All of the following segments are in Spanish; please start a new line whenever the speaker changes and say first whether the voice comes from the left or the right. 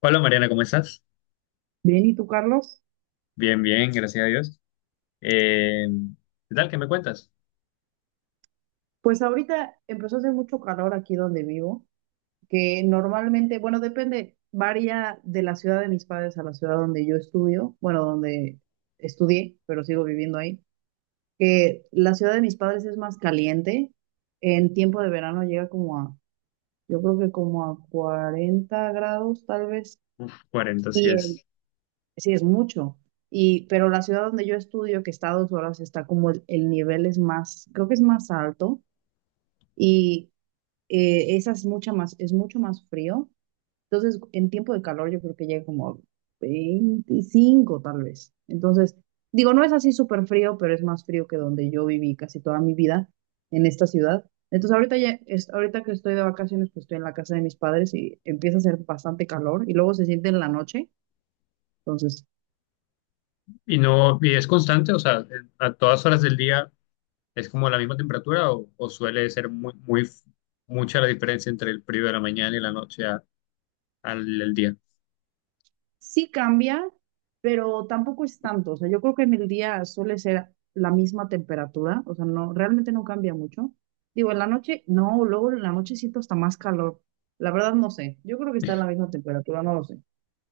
left: Hola Mariana, ¿cómo estás?
right: Bien, ¿y tú, Carlos?
left: Bien, bien, gracias a Dios. Eh, ¿Qué tal? ¿Qué me cuentas?
right: Pues ahorita empezó a hacer mucho calor aquí donde vivo, que normalmente, bueno, depende, varía de la ciudad de mis padres a la ciudad donde yo estudio, bueno, donde estudié, pero sigo viviendo ahí, que la ciudad de mis padres es más caliente. En tiempo de verano llega como a, yo creo que como a 40 grados tal vez.
left: Uf, 40, sí
right: y en-
left: es.
right: sí es mucho, y, pero la ciudad donde yo estudio, que está a 2 horas, está como el nivel es más, creo que es más alto. Y esa es mucha más, es mucho más frío. Entonces, en tiempo de calor yo creo que llega como a 25 tal vez. Entonces, digo, no es así súper frío, pero es más frío que donde yo viví casi toda mi vida en esta ciudad. Entonces, ahorita ya, ahorita que estoy de vacaciones, pues estoy en la casa de mis padres y empieza a hacer bastante calor y luego se siente en la noche. Entonces,
left: ¿Y no, y es constante? O sea, a todas horas del día es como la misma temperatura o suele ser muy, muy, mucha la diferencia entre el periodo de la mañana y la noche al el día.
right: sí cambia, pero tampoco es tanto. O sea, yo creo que en el día suele ser la misma temperatura. O sea, no, realmente no cambia mucho. Digo, en la noche, no, luego en la noche siento hasta más calor. La verdad no sé. Yo creo que está en la misma temperatura, no lo sé.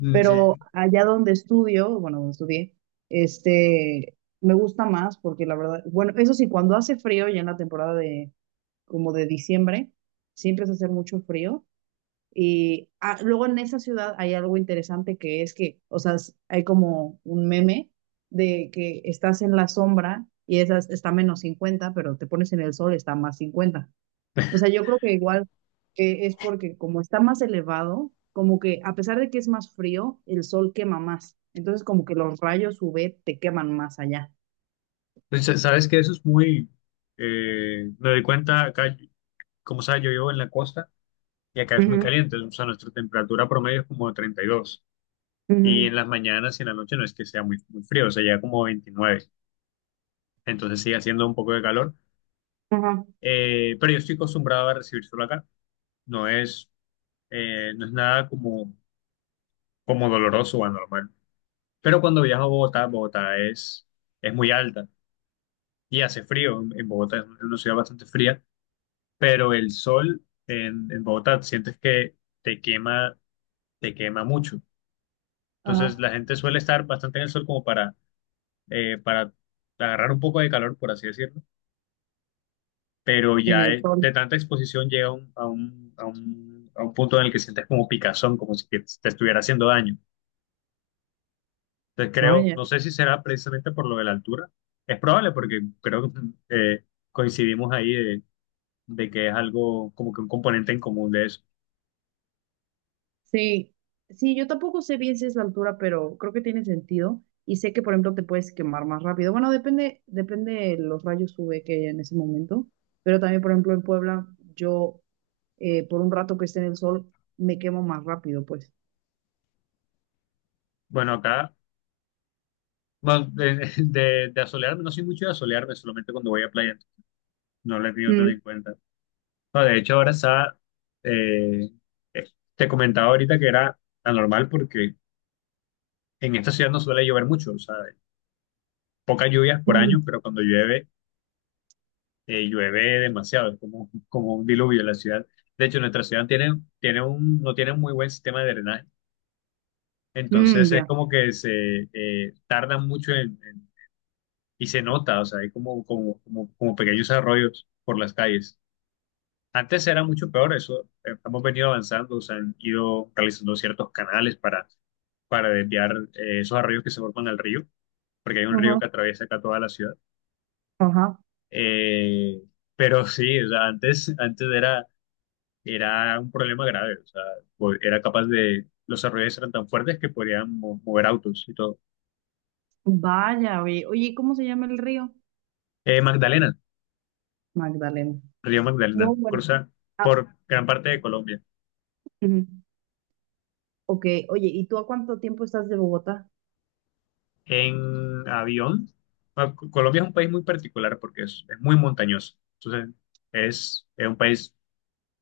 left: Mm,
right: Pero
left: sí.
right: allá donde estudio, bueno, donde estudié, este, me gusta más porque la verdad, bueno, eso sí, cuando hace frío, ya en la temporada de, como de diciembre, siempre hace hacer mucho frío y ah, luego en esa ciudad hay algo interesante que es que, o sea, hay como un meme de que estás en la sombra y esas está -50 pero te pones en el sol, está +50. O sea, yo creo que igual que es porque como está más elevado, como que a pesar de que es más frío, el sol quema más. Entonces como que los rayos UV te queman más allá.
left: Pues, sabes que eso es muy, me doy cuenta acá, como sabes, yo vivo en la costa y acá es muy
right: Ujú,
left: caliente, o sea, nuestra temperatura promedio es como 32. Y
right: ujú,
left: en las mañanas y en la noche no es que sea muy, muy frío, o sea, ya como 29. Entonces sigue haciendo un poco de calor.
right: ajá.
left: Pero yo estoy acostumbrado a recibir sol acá. No es, no es nada como doloroso o anormal. Pero cuando viajo a Bogotá, Bogotá es muy alta y hace frío. En Bogotá es una ciudad bastante fría, pero el sol en Bogotá sientes que te quema, te quema mucho. Entonces
right: Ajá.
left: la gente suele estar bastante en el sol como para agarrar un poco de calor, por así decirlo, pero
right: En
left: ya
right: el sol.
left: de tanta exposición llega a un punto en el que sientes como picazón, como si que te estuviera haciendo daño. Entonces creo,
right: Vaya.
left: no sé si será precisamente por lo de la altura, es probable porque creo que eh, coincidimos ahí de que es algo como que un componente en común de eso.
right: Sí, sí, yo tampoco sé bien si es la altura, pero creo que tiene sentido. Y sé que, por ejemplo, te puedes quemar más rápido. Bueno, depende, depende de los rayos UV que haya en ese momento. Pero también, por ejemplo, en Puebla, yo por un rato que esté en el sol, me quemo más rápido, pues.
left: Bueno, acá, bueno, de, de asolearme, no soy mucho de asolearme, solamente cuando voy a playa, no lo he tenido tan
right: Mm,
left: en cuenta. No, de hecho, ahora está, eh, eh, te comentaba ahorita que era anormal porque en esta ciudad no suele llover mucho, o sea, pocas lluvias por
right: mm,
left: año, pero cuando llueve, llueve demasiado, es como un diluvio en la ciudad. De hecho, nuestra ciudad no tiene un muy buen sistema de drenaje, entonces
right: mm,
left: es
right: ya.
left: como que se tardan mucho y se nota, o sea, hay como pequeños arroyos por las calles. Antes era mucho peor eso, hemos venido avanzando, o sea, han ido realizando ciertos canales para desviar esos arroyos que se forman al río, porque hay un río
right: Ajá,
left: que atraviesa acá toda la ciudad.
right: ajá.
left: Eh, pero sí, o sea, antes era, un problema grave, o sea, era capaz de, los arroyos eran tan fuertes que podían mover autos y todo.
right: Vaya, oye. Oye, ¿cómo se llama el río?
left: Magdalena,
right: Magdalena.
left: Río Magdalena,
right: No, bueno.
left: cruza
right: Ah,
left: por gran parte de Colombia.
right: ujú. Ok, oye, ¿y tú a cuánto tiempo estás de Bogotá?
left: En avión, bueno, Colombia es un país muy particular porque es muy montañoso, entonces es un país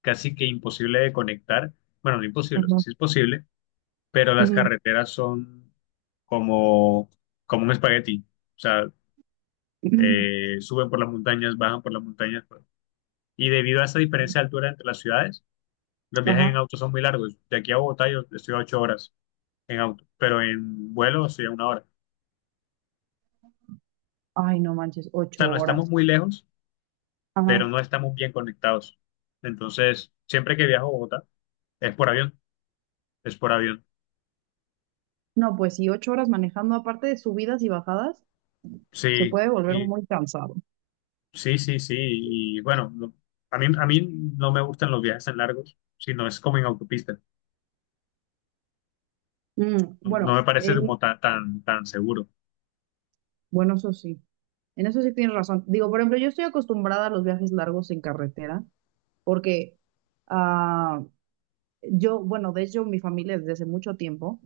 left: casi que imposible de conectar, bueno, no imposible, o sea,
right: Ajá.
left: sí es posible, pero las
right: Ujú,
left: carreteras son como, como un espagueti. O sea,
right: ujú,
left: suben por las montañas, bajan por las montañas, pues. Y debido a esa diferencia de altura entre las ciudades, los viajes en
right: ajá.
left: auto son muy largos. De aquí a Bogotá yo estoy a 8 horas en auto, pero en vuelo estoy a 1 hora. O
right: Ay, no manches, ocho
left: sea, no estamos
right: horas.
left: muy lejos, pero
right: Ajá.
left: no estamos bien conectados. Entonces, siempre que viajo a Bogotá, es por avión, es por avión.
right: No, pues sí, 8 horas manejando, aparte de subidas y bajadas, se
left: Sí,
right: puede volver
left: sí.
right: muy cansado.
left: Sí, sí, sí. Y bueno, a mí no me gustan los viajes tan largos, sino es como en autopista.
right: Mm,
left: No, no me
right: bueno,
left: parece
right: en,
left: como tan seguro.
right: bueno, eso sí, en eso sí tienes razón. Digo, por ejemplo, yo estoy acostumbrada a los viajes largos en carretera, porque ah, yo, bueno, de hecho, mi familia desde hace mucho tiempo,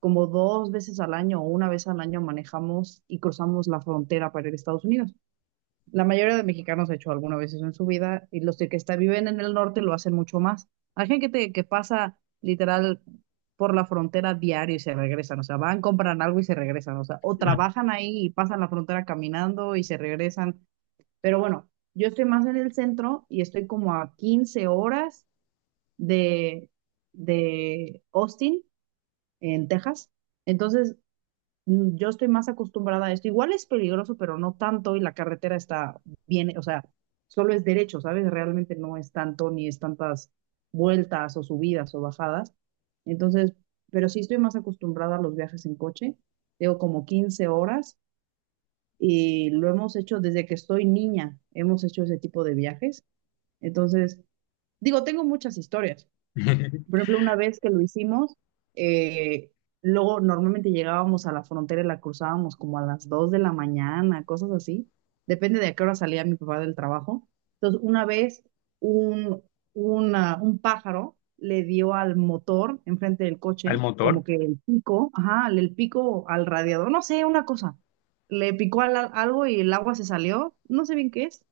right: como dos veces al año o una vez al año manejamos y cruzamos la frontera para ir a Estados Unidos. La mayoría de mexicanos ha hecho alguna vez eso en su vida y los que está- viven en el norte lo hacen mucho más. Hay gente que pasa literal por la frontera diario y se regresan, o sea, van, compran algo y se regresan, o sea, o trabajan ahí y pasan la frontera caminando y se regresan. Pero bueno, yo estoy más en el centro y estoy como a 15 horas de, de, Austin, en Texas. Entonces, mm, yo estoy más acostumbrada a esto. Igual es peligroso, pero no tanto y la carretera está bien, o sea, solo es derecho, ¿sabes? Realmente no es tanto ni es tantas vueltas o subidas o bajadas. Entonces, pero sí estoy más acostumbrada a los viajes en coche. Tengo como 15 horas y lo hemos hecho desde que estoy niña, hemos hecho ese tipo de viajes. Entonces, digo, tengo muchas historias. Por ejemplo, una vez que lo hicimos, eh, luego normalmente llegábamos a la frontera y la cruzábamos como a las 2 de la mañana, cosas así. Depende de a qué hora salía mi papá del trabajo. Entonces, una vez un, un pájaro le dio al motor enfrente del
left: Al
right: coche, como
left: motor,
right: que el pico, ajá, el pico al radiador, no sé, una cosa. Le picó algo y el agua se salió, no sé bien qué es,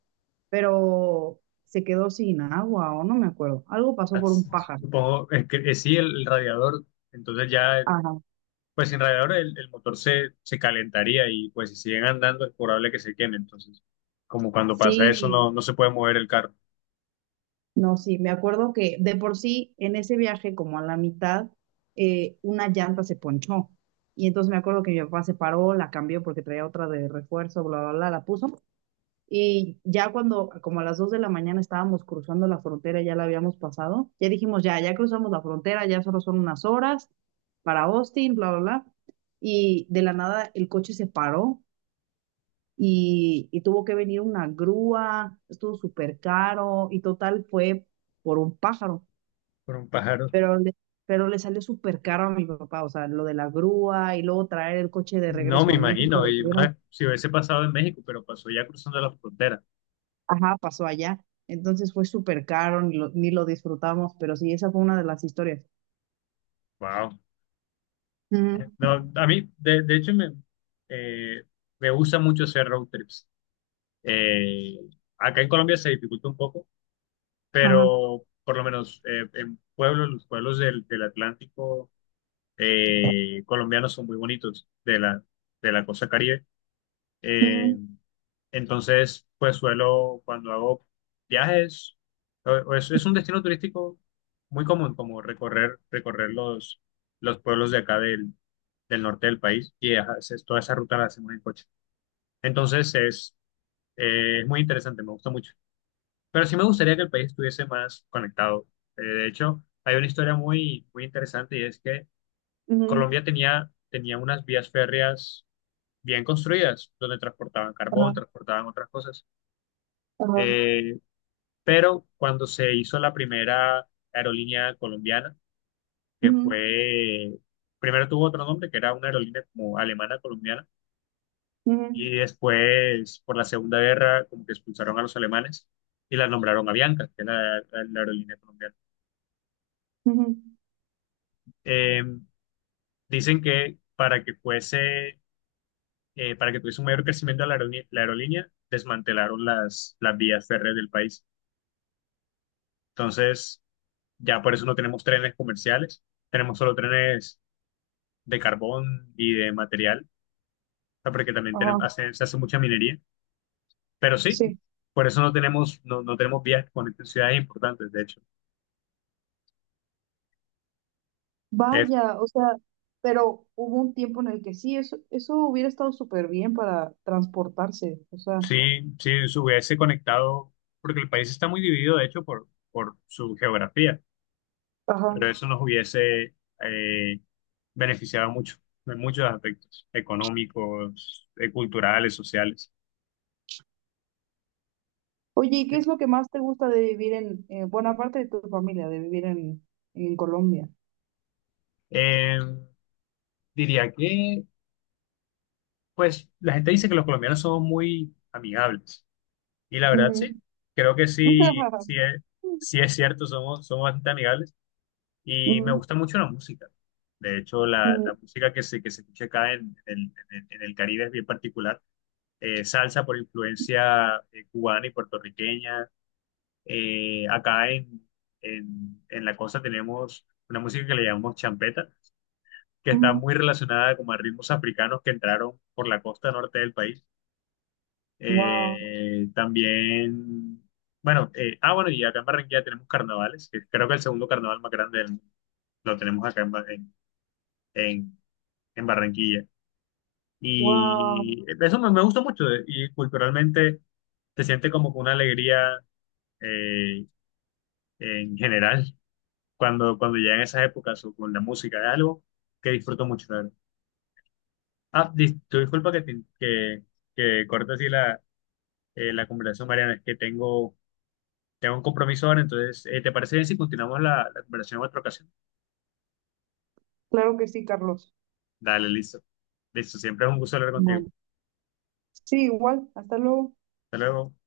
right: pero se quedó sin agua o no me acuerdo. Algo pasó
left: al-
right: por un pájaro.
left: supongo, es que sí, el radiador. Entonces ya, pues sin radiador el motor se calentaría y pues si siguen andando es probable que se queme. Entonces, como cuando pasa
right: Sí,
left: eso, no, no se puede mover el carro
right: no, sí, me acuerdo que de por sí en ese viaje, como a la mitad, una llanta se ponchó. Y entonces me acuerdo que mi papá se paró, la cambió porque traía otra de refuerzo, bla, bla, bla, la puso. Y ya cuando, como a las 2 de la mañana estábamos cruzando la frontera, ya la habíamos pasado, ya dijimos, ya, ya cruzamos la frontera, ya solo son unas horas para Austin, bla, bla, bla. Y de la nada el coche se paró y tuvo que venir una grúa, estuvo súper caro y total fue por un pájaro,
left: por un pájaro.
right: pero le, pero le salió súper caro a mi papá, o sea, lo de la grúa y luego traer el coche de
left: No
right: regreso
left: me
right: a México,
left: imagino.
right: lo
left: Y una
right: tuvieron,
left: vez, si hubiese pasado en México, pero pasó ya cruzando la frontera.
right: ajá, pasó allá, entonces fue súper caro, ni lo disfrutamos, pero sí, esa fue una de las historias.
left: Wow.
right: Ujú,
left: No, a mí, de hecho, eh, me gusta mucho hacer road trips. Eh, Acá en Colombia se dificulta un poco,
right: ajá.
left: pero por lo menos en pueblos, los pueblos del Atlántico colombianos son muy bonitos, de la costa Caribe. Eh,
right: Ujú,
left: entonces, pues suelo, cuando hago viajes, o es un destino turístico muy común, como recorrer, recorrer los pueblos de acá del norte del país y ajá, toda esa ruta la hacemos en coche. Entonces, es muy interesante, me gusta mucho. Pero sí me gustaría que el país estuviese más conectado. De hecho, hay una historia muy, muy interesante y es que
right: ujú,
left: Colombia tenía unas vías férreas bien construidas, donde transportaban
right: ajá,
left: carbón, transportaban otras cosas.
right: ajá,
left: Eh, pero cuando se hizo la primera aerolínea colombiana, que
right: ujú,
left: fue, primero tuvo otro nombre, que era una aerolínea como alemana colombiana,
right: ujú,
left: y después por la Segunda Guerra como que expulsaron a los alemanes y la nombraron Avianca, que era la aerolínea colombiana.
right: ujú,
left: Eh, Dicen que para que fuese, para que tuviese un mayor crecimiento la aerolínea desmantelaron las vías férreas del país. Entonces, ya por eso no tenemos trenes comerciales, tenemos solo trenes de carbón y de material, o sea, porque también
right: ajá,
left: tenemos, se hace mucha minería, pero sí,
right: sí.
left: por eso no tenemos, no, no tenemos vías que conecten ciudades importantes, de hecho. Es,
right: Vaya, o sea, pero hubo un tiempo en el que sí, eso hubiera estado súper bien para transportarse, o sea,
left: sí, sí, se hubiese conectado, porque el país está muy dividido, de hecho, por su geografía,
right: ajá.
left: pero eso nos hubiese eh, beneficiado mucho, en muchos aspectos, económicos, culturales, sociales.
right: Oye, ¿y qué es lo que más te gusta de vivir en, bueno, aparte de tu familia, de vivir en, Colombia?
left: Eh, Diría que, pues, la gente dice que los colombianos somos muy amigables. Y la verdad,
right: Ujú.
left: sí, creo que sí, sí es cierto, somos, somos bastante amigables y me
right: Ujú,
left: gusta mucho la música. De hecho, la
right: ujú,
left: música que se escucha acá en el Caribe es bien particular. Salsa por influencia cubana y puertorriqueña. Acá en la costa tenemos una música que le llamamos champeta, que está
right: ujú.
left: muy relacionada como a ritmos africanos que entraron por la costa norte del país.
right: Wow,
left: También, bueno, bueno, y acá en Barranquilla tenemos carnavales, que creo que el segundo carnaval más grande del lo tenemos acá en, Ba- en- en Barranquilla.
right: wow.
left: Y eso me, gusta mucho, y culturalmente se siente como que una alegría eh, en general cuando llegan esas épocas o con la música, es algo que disfruto mucho. La verdad. Ah, tu disculpa que corte así la conversación, Mariana, es que tengo un compromiso ahora, entonces, ¿te parece bien si continuamos la conversación en otra ocasión?
right: Claro que sí, Carlos.
left: Dale, listo. Listo, siempre es un gusto hablar contigo.
right: Bueno, sí, igual, hasta luego.
left: Hasta luego.